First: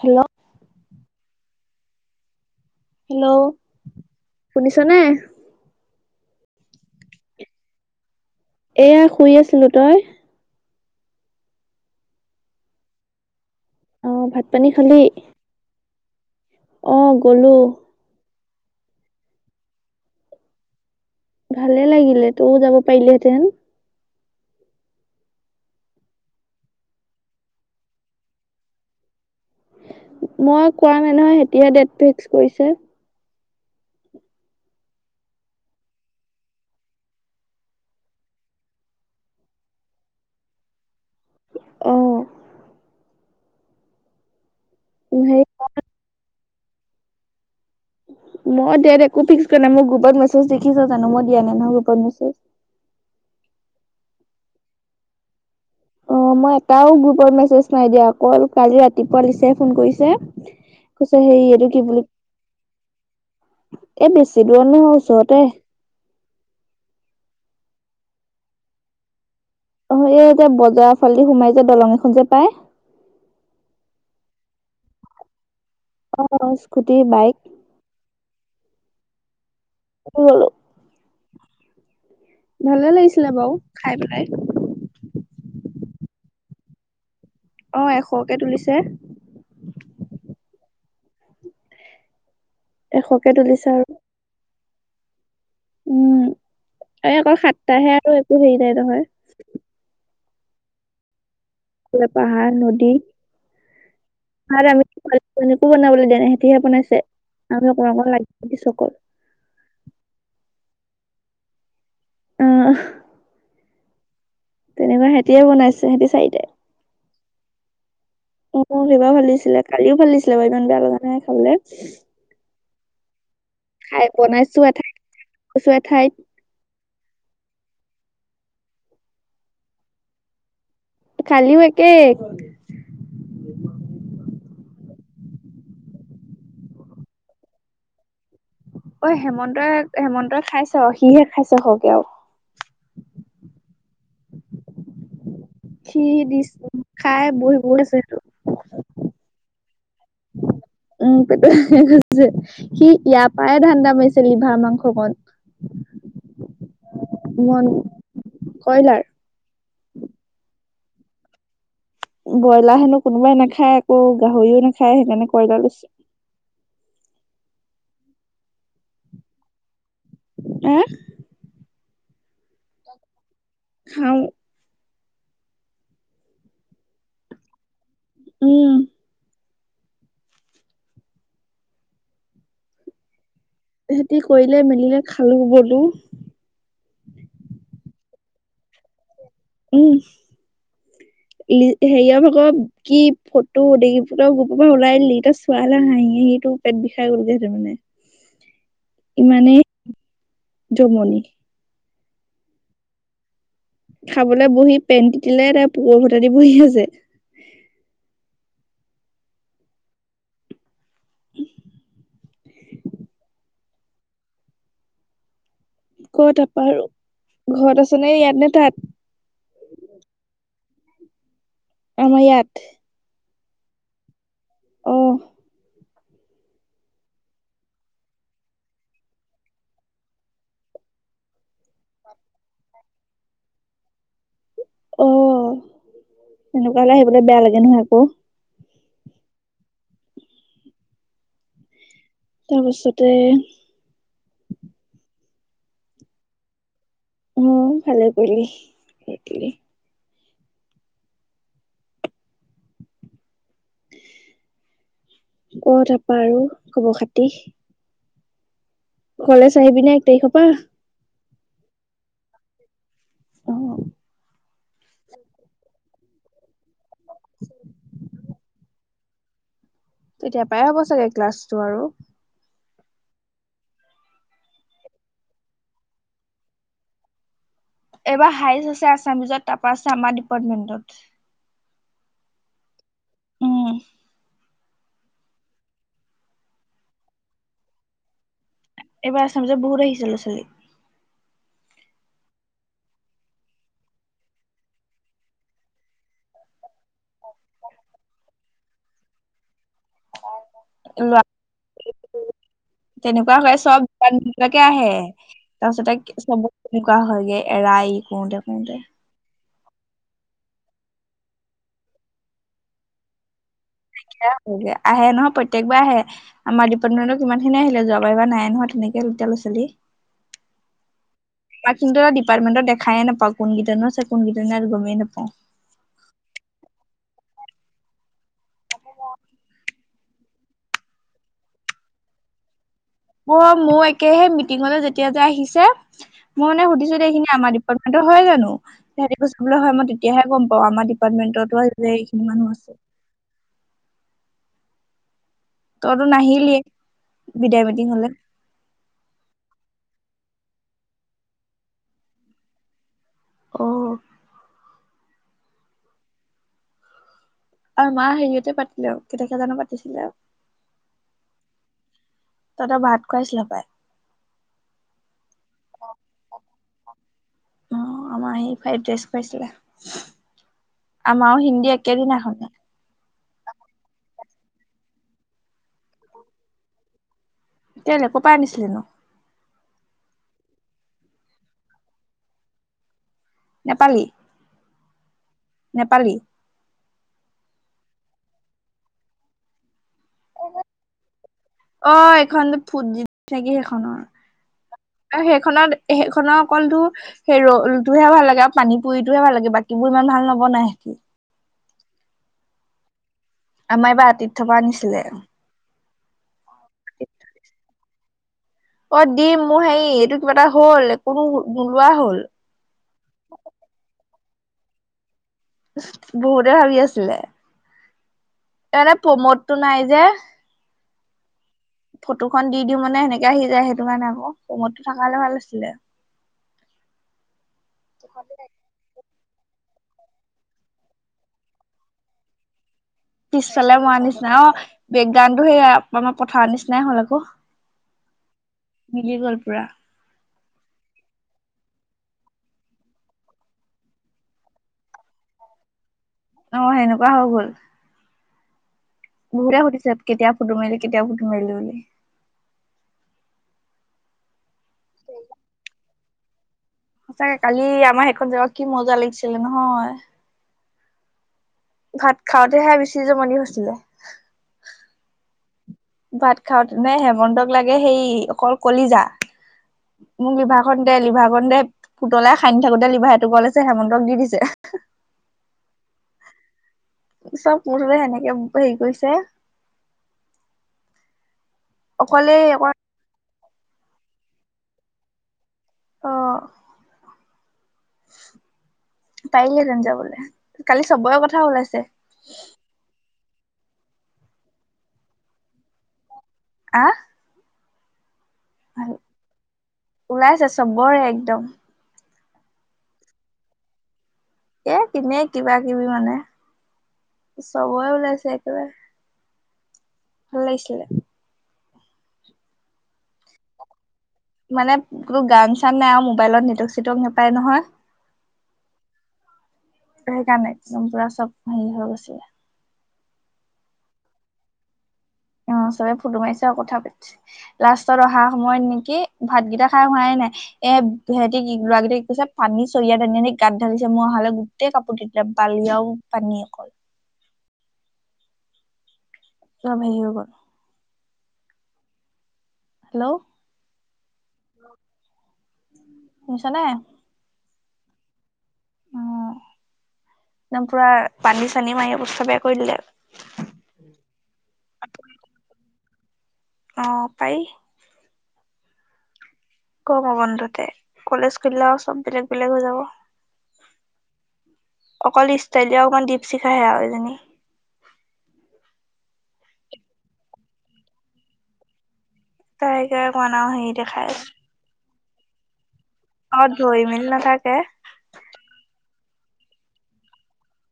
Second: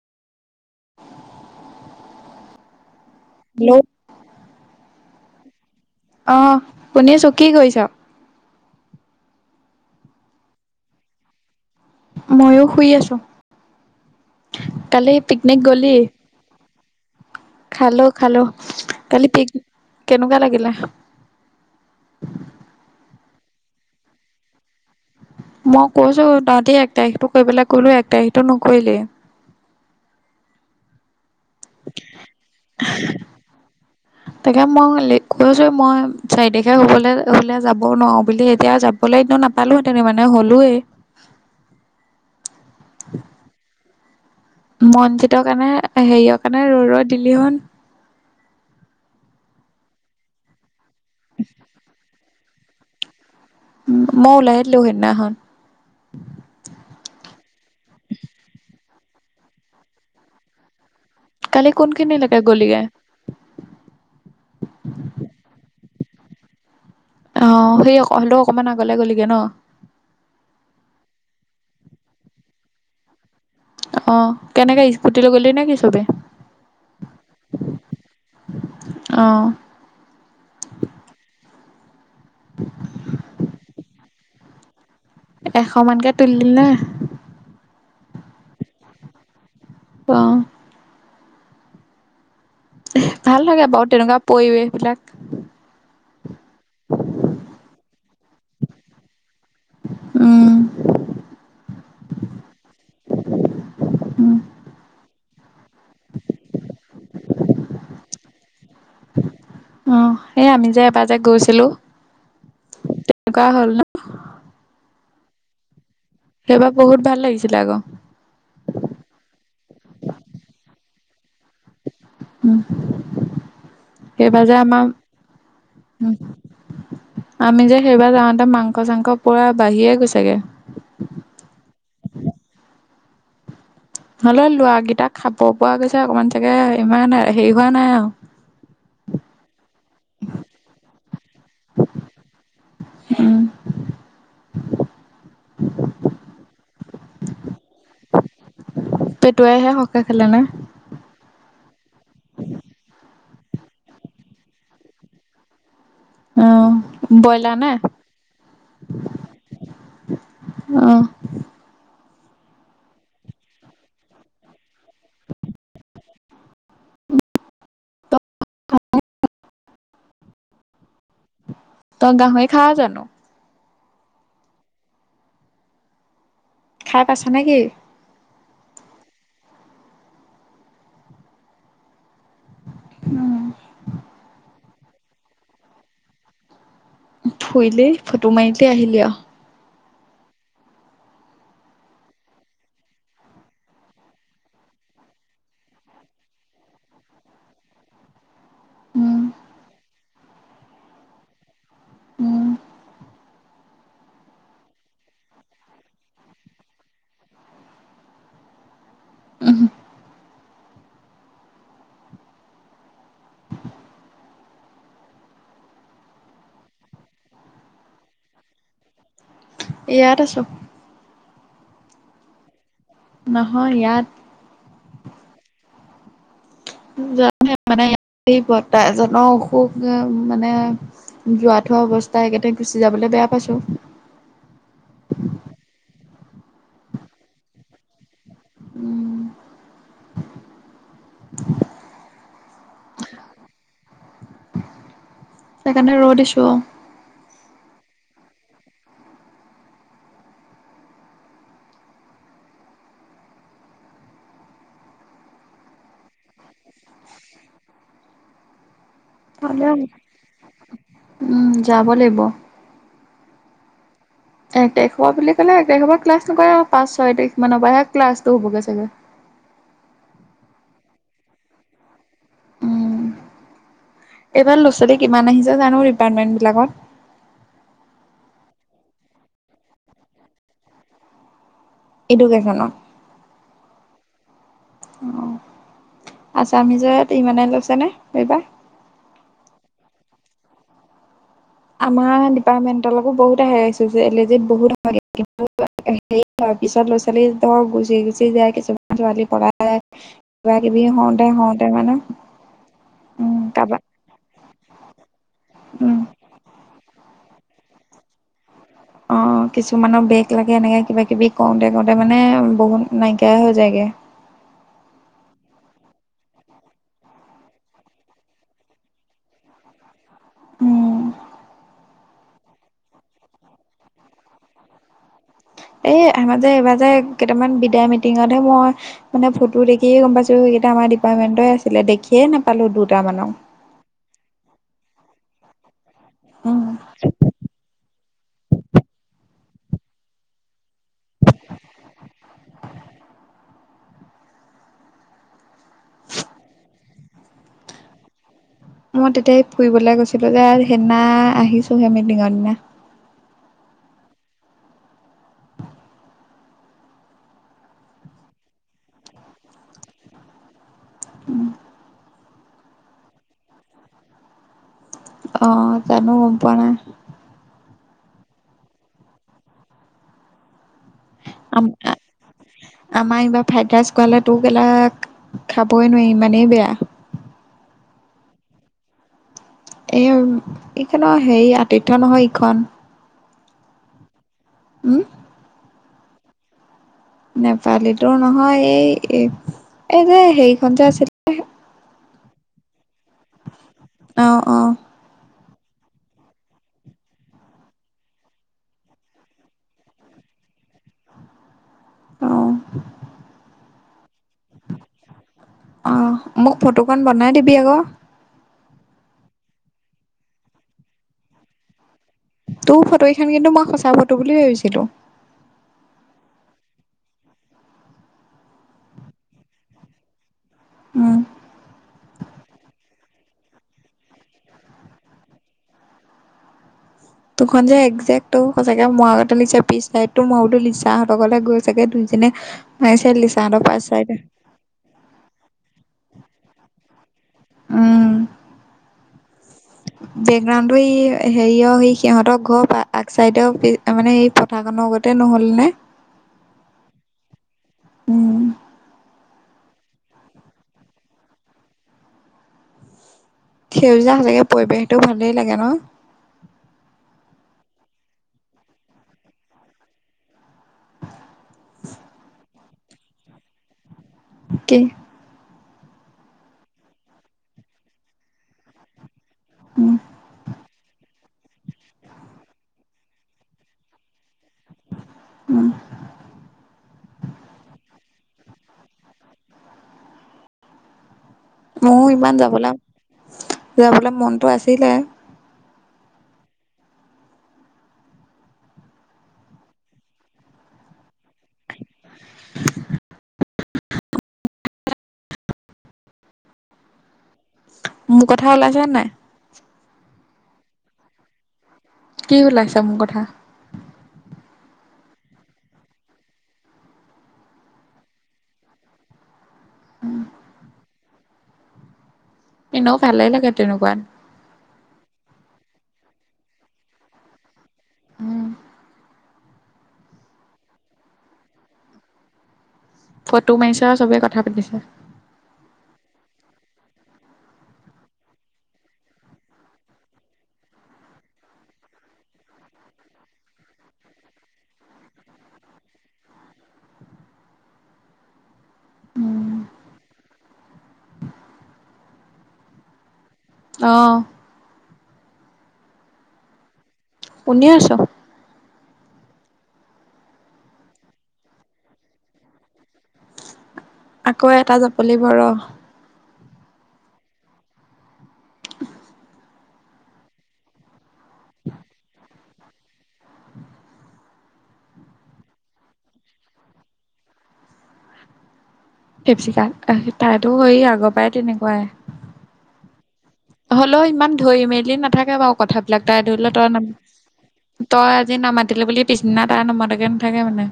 Hello? [inaudible] Hello শুনিছ নে? অহ, শুনি আছোঁ কি কৰিছা? এয়া শুই আছিলো তই? মইও শুই আছো। অ ভাত - পানী খালি? নে গ'লি? অ গ'লো। খালো খালো কালি পিক কেনেকুৱা লাগিলে খা ভালে লাগিলে, তইও যাব পাৰিলেহেতেন! মই কৈছোঁ, তহঁতে এক তাৰিখটো কৰিবলৈ ক'লোঁ এক তাৰিখটো নকৰিলে। মই কোৱা নাই নহয় তেহেটিহে ডেট ফিক্স কৰিছে। তাকে মই লে কৈছোঁ মই চাৰি তাৰিখে হ'বলৈ হ'লে যাব নোৱাৰোঁ বুলি এতিয়া যাব বলৈ টো নাপালোহেতেন মানে হ'লোৱেই।। অঁ। [inaudible] মনজিতৰ হেৰি কাৰণে হেৰিয়ৰ কাৰণে ৰৈ ৰৈ দিলি হৈন মই দিয়াত একো ফিক্স কৰা নাই, মই গ্ৰুপত মেছেজ দেখিছ জানো মই দিয়া নাই নহয় গ্ৰুপত মেছেজ উম মই ওলাই দিলোঁ সেইদিনাখন। অ মই এটাও গ্ৰুপত মেছেজ নাই দিয়া অকাল কালি ৰাতিপুৱা লিজা ফোন কৰিছে কৈছে সেই এইটো কালি কি বুলি কোনখিনিলৈকে গ'লিগে? এ বেছি দূৰ নহয় ওচৰতে অ সেই হলেও অকমান আগলে গ'লগে ন? অ এই এতিয়া বজাৰ ফালদি সোমাই যে দলং এখন যে পাই অ কেনেকে স্কুটি লৈ গ'লি নেকি চবে অ স্কুটি বাইক। অ [unintelligible] ভালে লাগিছিলে বাও খাই পেলাই এশ মানকে তুলিলি না অ এশকে তুলিছে অ এহ এশকে ভাল তুলিছে লাগে আৰু বাৰু তেনেকুৱা পৰিবেশ সেইবিলাক উম এই অকল সাতটাহে আৰু একো হেৰি নাই নহয় উম এইফালে পাহাৰ নদী উম [unintelligible] বনাবলৈ দিয়া নাই সিহতিহে বনাইছে আমি অকন অকন লাগি‌ দিছো অকল অ এই আমি যে এবাৰ যে গৈছিলো অ তেনেকুৱা হ'ল ন যেনেবা সেতিয়ে বনাইছে সেহতি চাৰিটাই এইবাৰ বহুত ভাল লাগিছিলে আক অ সেইবাৰ ভালিছিলে কালিও ভালিছিলে বাৰু ইমান বেয়া লগা নাই খাবলে উম খাই সেইবাৰ যে বনাইছো আমাৰ এঠাইত গৈছো এঠাইত উম আমি যে সেইবাৰ যাওঁতে মাংস চাংস পূৰা বাঢ়িয়ে গৈছেগে। কালিও একেই নহলে ল'ৰাকেইটা খাব পৰা গৈছে অকমান চাগে ইমান হেৰি হোৱা নাই আও ঐ হেমন্তই হেমন্তই খাইছে সিহে খাইছে সৰহকে উম যি দিছ খাই বৈ শুই আছে সেটো পেটুৱাইহে সৰহকে খালে না উম পেটুৱাইহে খাইছে সি ইয়াৰ পৰাই ধান্দা মাৰিছে লিভাৰ মাংসকন অ ব্ৰইলাৰ মন নে কয়লাৰ অ ব্ৰইলাৰ হেনো কোনোবাই নাখায় আকৌ গাহৰিও নাখায় সেইকাৰণে কয়লাৰ লৈছো তই এহ তই গাহৰি খাৱ জানো খাওঁ খাই পাইছ না কি উম উম সেহতি কৰিলে মেলিলে খালো বলো ফুৰিলি ফটো মাৰিলি আহিলি আও উম লি হেৰিয়া ভাগ কি ফটো দেখি তই গ্ৰোপৰ পৰা ওলাই দিলি তই চোৱা হলে হাঁহি হাঁহি তোৰ পেট বিষাই গলগে হেতেন উম ইমানেই জমনি উম খাবলে বহি পেণ তিতিলে তাৰ পুকৰ ফুটা দি বহি আছে অ অহ ক তাপা আৰু ঘৰত আছ নে ইয়াত নে তাত ইয়াত আছো আমাৰ ইয়াত। নহয় ইয়াত। অ'। [unintelligible] এই বৰৰ্তা এজনৰ অসুখ যে মানে যোৱা থোৱা অৱস্থা সেই কাৰণে গুচি যাবলৈ বেয়া পাইছো। অ', এনেকুৱা হ'লে আহিবলৈ বেয়া লাগে নহয় আকৌ। উম। তাৰপাছতে সেইকাৰণে ৰৈ দিছো আৰু। উম, ভালে কৰিলি সেইটোৱে। ক তাৰপা আৰু খবৰ খাতি? কলেজ ভালে হ'ব আহিবি নে এক তাৰিখৰ পৰা? উম, যাব লাগিব। উম। এক তাৰিখা বুলি ক'লে এক তাৰিখ পৰা ক্লাছ নকৰে আৰু পাঁচ ছয় তাৰিখ মানৰ পৰাহে ক্লাছটো হ'বগৈ চাগে। তেতিয়া পাই হ'ব চাগে ক্লাছটো আৰু। উম এইবাৰ ল'ৰা ছোৱালী কিমান আহিছে জানো ডিপাৰ্টমেন্টবিলাকত? এইবাৰ হাইচ আছে আছামিজত তাৰপা আছে আমাৰ ডিপাৰ্টমেন্টত। এডুকেশ্যনৰ? উম। অ', আছামিজৰ ইমানে লৈছেনে এইবাৰ? এইবাৰ আছামিজত বহু আহিছে ল'ৰা ছোৱালী। আমাৰ ডিপাৰ্টমেণ্ট লৈকো বহুত আহে [unintelligible] হেৰি [unintelligible] পিছত ল'ৰা ছোৱালী ধৰ গুচি গুচি যায় কিছুমান ছোৱালী [unintelligible] কিবা কিবি ল'ৰা হওঁতে হওঁতে মানে তেনেকুৱা উম হয় কাৰোবাৰ চব [unintelligible] আহে তাৰ পিছতে উম চবত তেনেকুৱা হয়গে। এৰা এৰি কওঁতে কওঁতে। অ', কিছুমানৰ বেগ লাগে এনেকে কিবা কিবি কওঁতে কওঁতে মানে বহুত নাইকিয়াই হৈ যায়গে। হেয়া হৈ গে আহে নহয় প্ৰত্যেকবাৰে আহে। আমাৰ ডিপাৰটমেন্ত কিমানখিনি আহিলে যোৱাৰ এইবাৰ নাই নহয় তেনেকে এতিয়া ল'ৰা ছোৱলী। [unintelligible] উম কিন্তু ডিপাৰ্টমেন্টৰ দেখাইে নাপ পাওঁ কোন কেইটানো আছে কোন কেইটা নাই আৰু গমেই নাপওঁ। এই আমাৰ এইবাৰ যে কেইটামান বিদায় মিটিঙতহে মই মানে ফটো দেখিয়ে গম পাইছো সেইকেইটা আমাৰ ডিপাৰ্টমেন্টই আছিলে দেখিয়ে নাপালো দুট মানক। মই মোৰ একেহে মিটিঙলৈ যেতিয়া যে আহিছে। মই উম মানে সুধিছো এইখিনি আমাৰ ডিপাৰ্টমেন্টৰ হয় জানো? তাহাঁতে কৈছে বোলে হয় মই তেতিয়াহে গম পাওঁ আমাৰ পাৰ্টমেন্টতো যে এইখিনি মানুহ আছে। তইতো নাহিলিয়ে বিদায় মিতিং হ'লে। মই তেতিয়া এই ফুৰিবলৈ গৈছিলো যে সেইদিনা আহিছোহে মিটিংৰ দিনা। অ আৰু মা হেৰিয়তে পাতিলে কেই তাৰিখে জানো পাতিছিলে আৰু। তহঁতক ভাত খুৱাইছিলে পাই? অ', জানো গম পোৱা নাই। অ', আমাৰ সেই ফ্ৰাই ড্ৰাইচ খুৱাইছিলে, আমাৰ আৰু আম হিন্দী একেদিনাখনেই। আমাৰ এইবাৰ ফ্ৰাইড ৰাইচ খুৱালে তোৰ [unintelligible] খাবই নোৱাৰি ইমানেই বেয়া। কেইলে ক'ৰ পা আনিছিলেনো? এই এইখনৰ হেৰি আতিথ্য নহয় ইখন নেপালী উম নেপালী নেপালীটোৰ নহয় এই এই যে হেৰিখন যে আছিল অ এখন ফুট নাগি সেইখনৰ অ অ আৰু সেইখনত সেইখনৰ কলটো সেই ৰলটোহে ভাল লাগে আৰু পানী পুৰিটোহে ভাল লাগে বাকীবোৰ ইমান ভাল নবনাই সিহঁতি আহ আমাৰ এই বা আতিথ্য পা আনিছিলে অ মোক ফটোখন বনাই দিবি আকৌ অ দিম মোৰ হেৰি এইটো কিবা এটা হ'ল কোনো নোলোৱা হল তোৰ ফটো কেইখন কিন্তু মই সঁচা ফটো বুলি ভাবিছিলো বহুতে ভাবি আছিলে। তানে প্ৰমোদ টো নাই যে। উম। ফটোখন দি দিওঁ মানে সেনেকে আহি যায় সেইটো কাৰণে আকৌ ৰুমতো থাকা হ'লে ভাল আছিলে। দুখন যে একজেক্ট টো সঁচাকে মই লিখা পিছত ময়ো তো লিচা হঁতৰ লৈকে গৈ ছাগে দুইজনেই পিছফালে মৱা নিচিনা অ বেকগ্ৰাউটো সেইয়া [unintelligible] পথাৰৰ নিচিনাই হ'ল আকৌ মিলি গ'ল পুৰা। বেকগ্ৰাউণ্ড টো ই হেৰিয় স সিহঁতৰ ঘৰ আগ চাইডৰ মানে কথা খনৰ গতে নহ'ল নে? অ সেনেকুৱা হৈ গ'ল। উম বহুতে সুধিছে কেতিয়া ফুটো মিয়িলি কেতিয়াও ফুটো মিয়িলি বুলি। সেউজীয়া সচাগে পৰিৱেশটো ভালেই লাগে ন? সঁচাকে কালি আমাৰ সেইখন জেগাত কি মজা লাগিছিলে নহয়। ভাত খাওঁতেহে বেছি জমনি হৈছিলে কি ভাত খাওঁ নে হেমন্তক লাগে সেই অকল কলিজা উম মোক লিভা কণ দে লিভা কণ দে পুতলাই খান্দি থাকোতে লিবাহটে কাইছে হেমন্তক দি দিছে উম। চব পৰে সেনেকে হেৰি কৰিছে। ময়ো ইমান অকলে অকল যাবলৈ যাবলৈ মনটো আছিলে। [inaudible] পাৰিলহেঁতেন যাবলৈ কালি চবৰে কথা ওলাইছে। [inaudible] আ? মোৰ কথা ওলাইছে নে নাই? ওলাইছে চবৰে একদম। কি ওলাইছে মোৰ কথা? এ এনেই কিবা কিবি মানে চবৰে ওলাইছে একেবাৰে। [inaudible] ভাল লাগিছিলে। এনেও ভালে লাগে তেনেকুৱাত। মানে কোনো গান চান নাই আৰু মোবাইলত নেটৱৰ্ক চেটক নাপায় নহয়। উম। সেইকাৰণে একদম পুৰা চব হেৰি হৈ গৈছে। ফটো মাৰিছোঁ আৰু চবে কথা পাতিছো। অ চবে ফটো মাৰিছে আৰু কথা পাতিছে। লাষ্টত অহা সময়ত নেকি ভাতকেইটা কায়ো খোৱাই নাই। এ সিহঁতি [inaudible] ল'ৰাকেইটা কি কৈছে। পানী চৰিয়াত আনি আনিয গাত ঢালিছে মই অহালৈ গোটেই কাপোৰ কিনি বালিয়ও পানী অকল। উম [unintelligible] হেল্ল'। অ। শুনিছা নে। শুনিয়ে আছোঁ। একদম পুৰা পানী চানি মাৰি অবস্থা বেয়া কৰি দিলে। আকৌ এটা জাপলি ভৰ। অঁ পায়। গৰমৰ বন্ধতে কলেজ খুলিলে আও চব বেলেগ বেলেগ হৈ যাব। [inaudible] অকল ষ্টাইলীয়ে অকণমান দীপশিখাই সেয়া এইজনী। দিপচিকা তাইটো সেই আগৰ পৰাই তেনেকুৱাই। [unintelligible] হেৰি হ'লেও দেখাই চে। ইমান ধৰি মেলি নাথাকে বাৰু কথাবিলাক তাই অ ধৰি ল তই ন। মেলি নাথাকে তই আজি নামাতিলে বুলি পিছিদিনা তাৰ নমতাকে নাথাকে মানে।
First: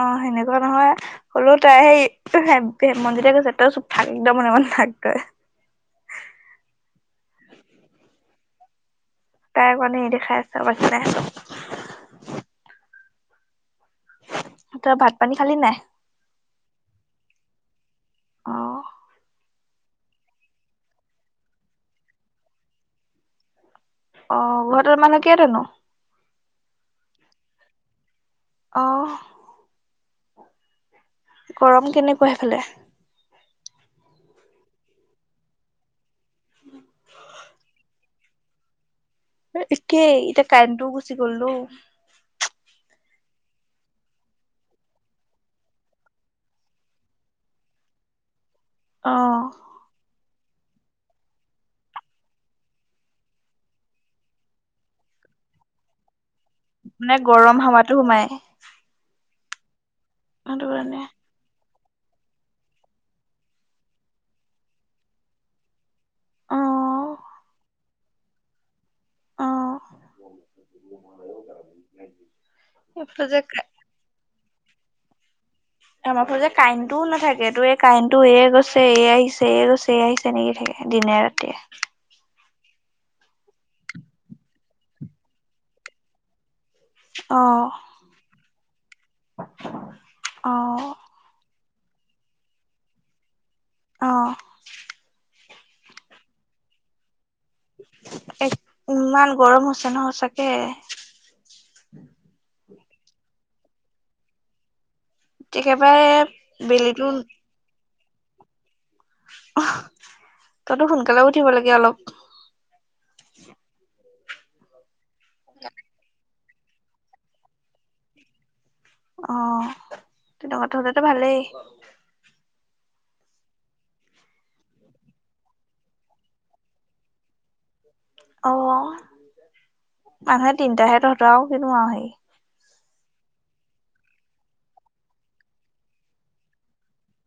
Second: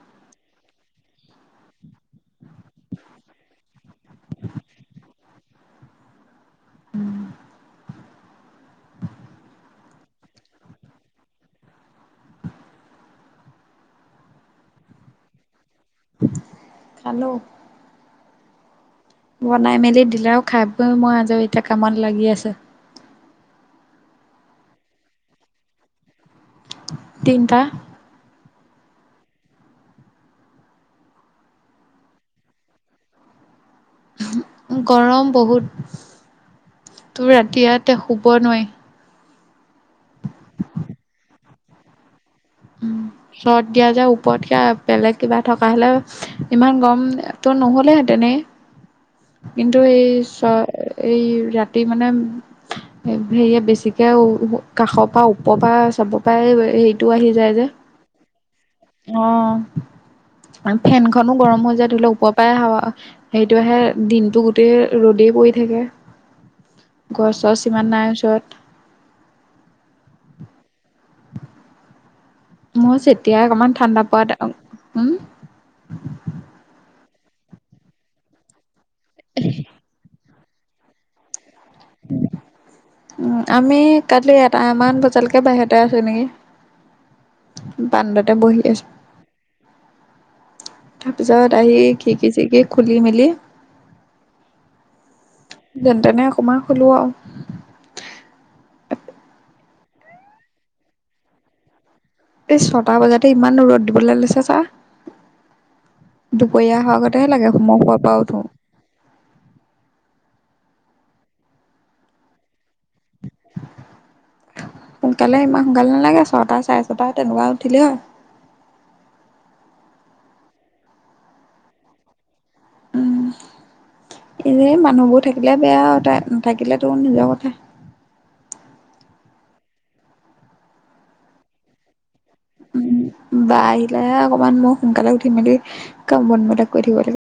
অ সেনেকুৱা নহয় হলেও তাই সেই। [unintelligible] কৈছে তই চুপ থাক একদম মনে মনে থাক তই। উম। [unintelligible] তই ভাত পানী খালি নাই। খালো। অহ। বনাই মেলি দিলে আৰু খাই বৈ মই আজৰি এতিয়া কামত লাগি আচো। অ ঘৰত মানুহ কেইটা নো। তিনিটা। অহ। গৰম কেনেকুৱা সেইফালে। গৰম বহুত তো ৰাতি ইয়াতে শুব নোৱাৰি। এ একেই এতিয়া কাৰেণ্টোও গুচি গল ও। উম। চট দিয়া যে ওপৰত সেয়া বেলেগ কিবা থকা হ'লে ইমান গৰমটো নহ'লেহেঁতেনেই। অঁ। কিন্তু এই চ এই ৰাতি মানে। হেৰিয়ে বেছিকে কাষৰ পৰা ওপৰ পৰা চব পায়। মানে গৰম হাৱাতো সোমাই। অ সেইটো [inaudible] কাৰণে ফেনখনো গৰম হৈ যায় ধৰি ল ওপ। পায় হাৱা সেইটো আহে দিনটো গোটেই ৰ'দেই পৰি থাকে। অ গছ চছ ইমান নাই ওচৰত অ মই এইফালে যে যেতিয়াই অকণমান ঠাণ্ডা পা আমাৰ ফালে কাৰেণ্টটোও নাথাকে তোৰ এই কাৰেণ্টটো এ গৈছে এ আহিছে এ গৈছে এ আহিছে তেনেকেই থাকে দিনে ৰাতিয়ে উ আমি কালি এটামান বজালৈকে বাহিৰতে আছো নেকি অ বাৰান্দাতে বহি আছো অ তাৰপিছত আহি খিৰিকী চিৰিকী খুলি মেলি অঁ যেন তেনে অকণমান শুলো আও এ ইমান গৰম হৈছে ন সঁচাকে এই ছটা বজাতে ইমান ৰ'দ দিবলে লৈছে চা একেবাৰে দুপৰীয়া হোৱাৰ বেলিটো গতেহে লাগে মই শুৱা পা উঠো তইতো সোনকালে উঠিব লাগে অলপ সোনকালে ইমান সোনকালে নালাগে ছটা চাৰে ছটা তেনেকুৱা উঠিলেই হয় অ তহঁতৰ ঘৰত থলে টো ভালেই উম এই যে মানুহবোৰ থাকিলে বেয়া আৰু তই নাথাকিলে তো নিজৰ কথা অ মানুহ তিনিটাহে তহঁতৰ আৰু কিনো আৰু হেৰি উম বা আহিলেহে অকনমান মই সোনকালে উঠি মেলি কাম বনবিলাক কৰি থাকিব লা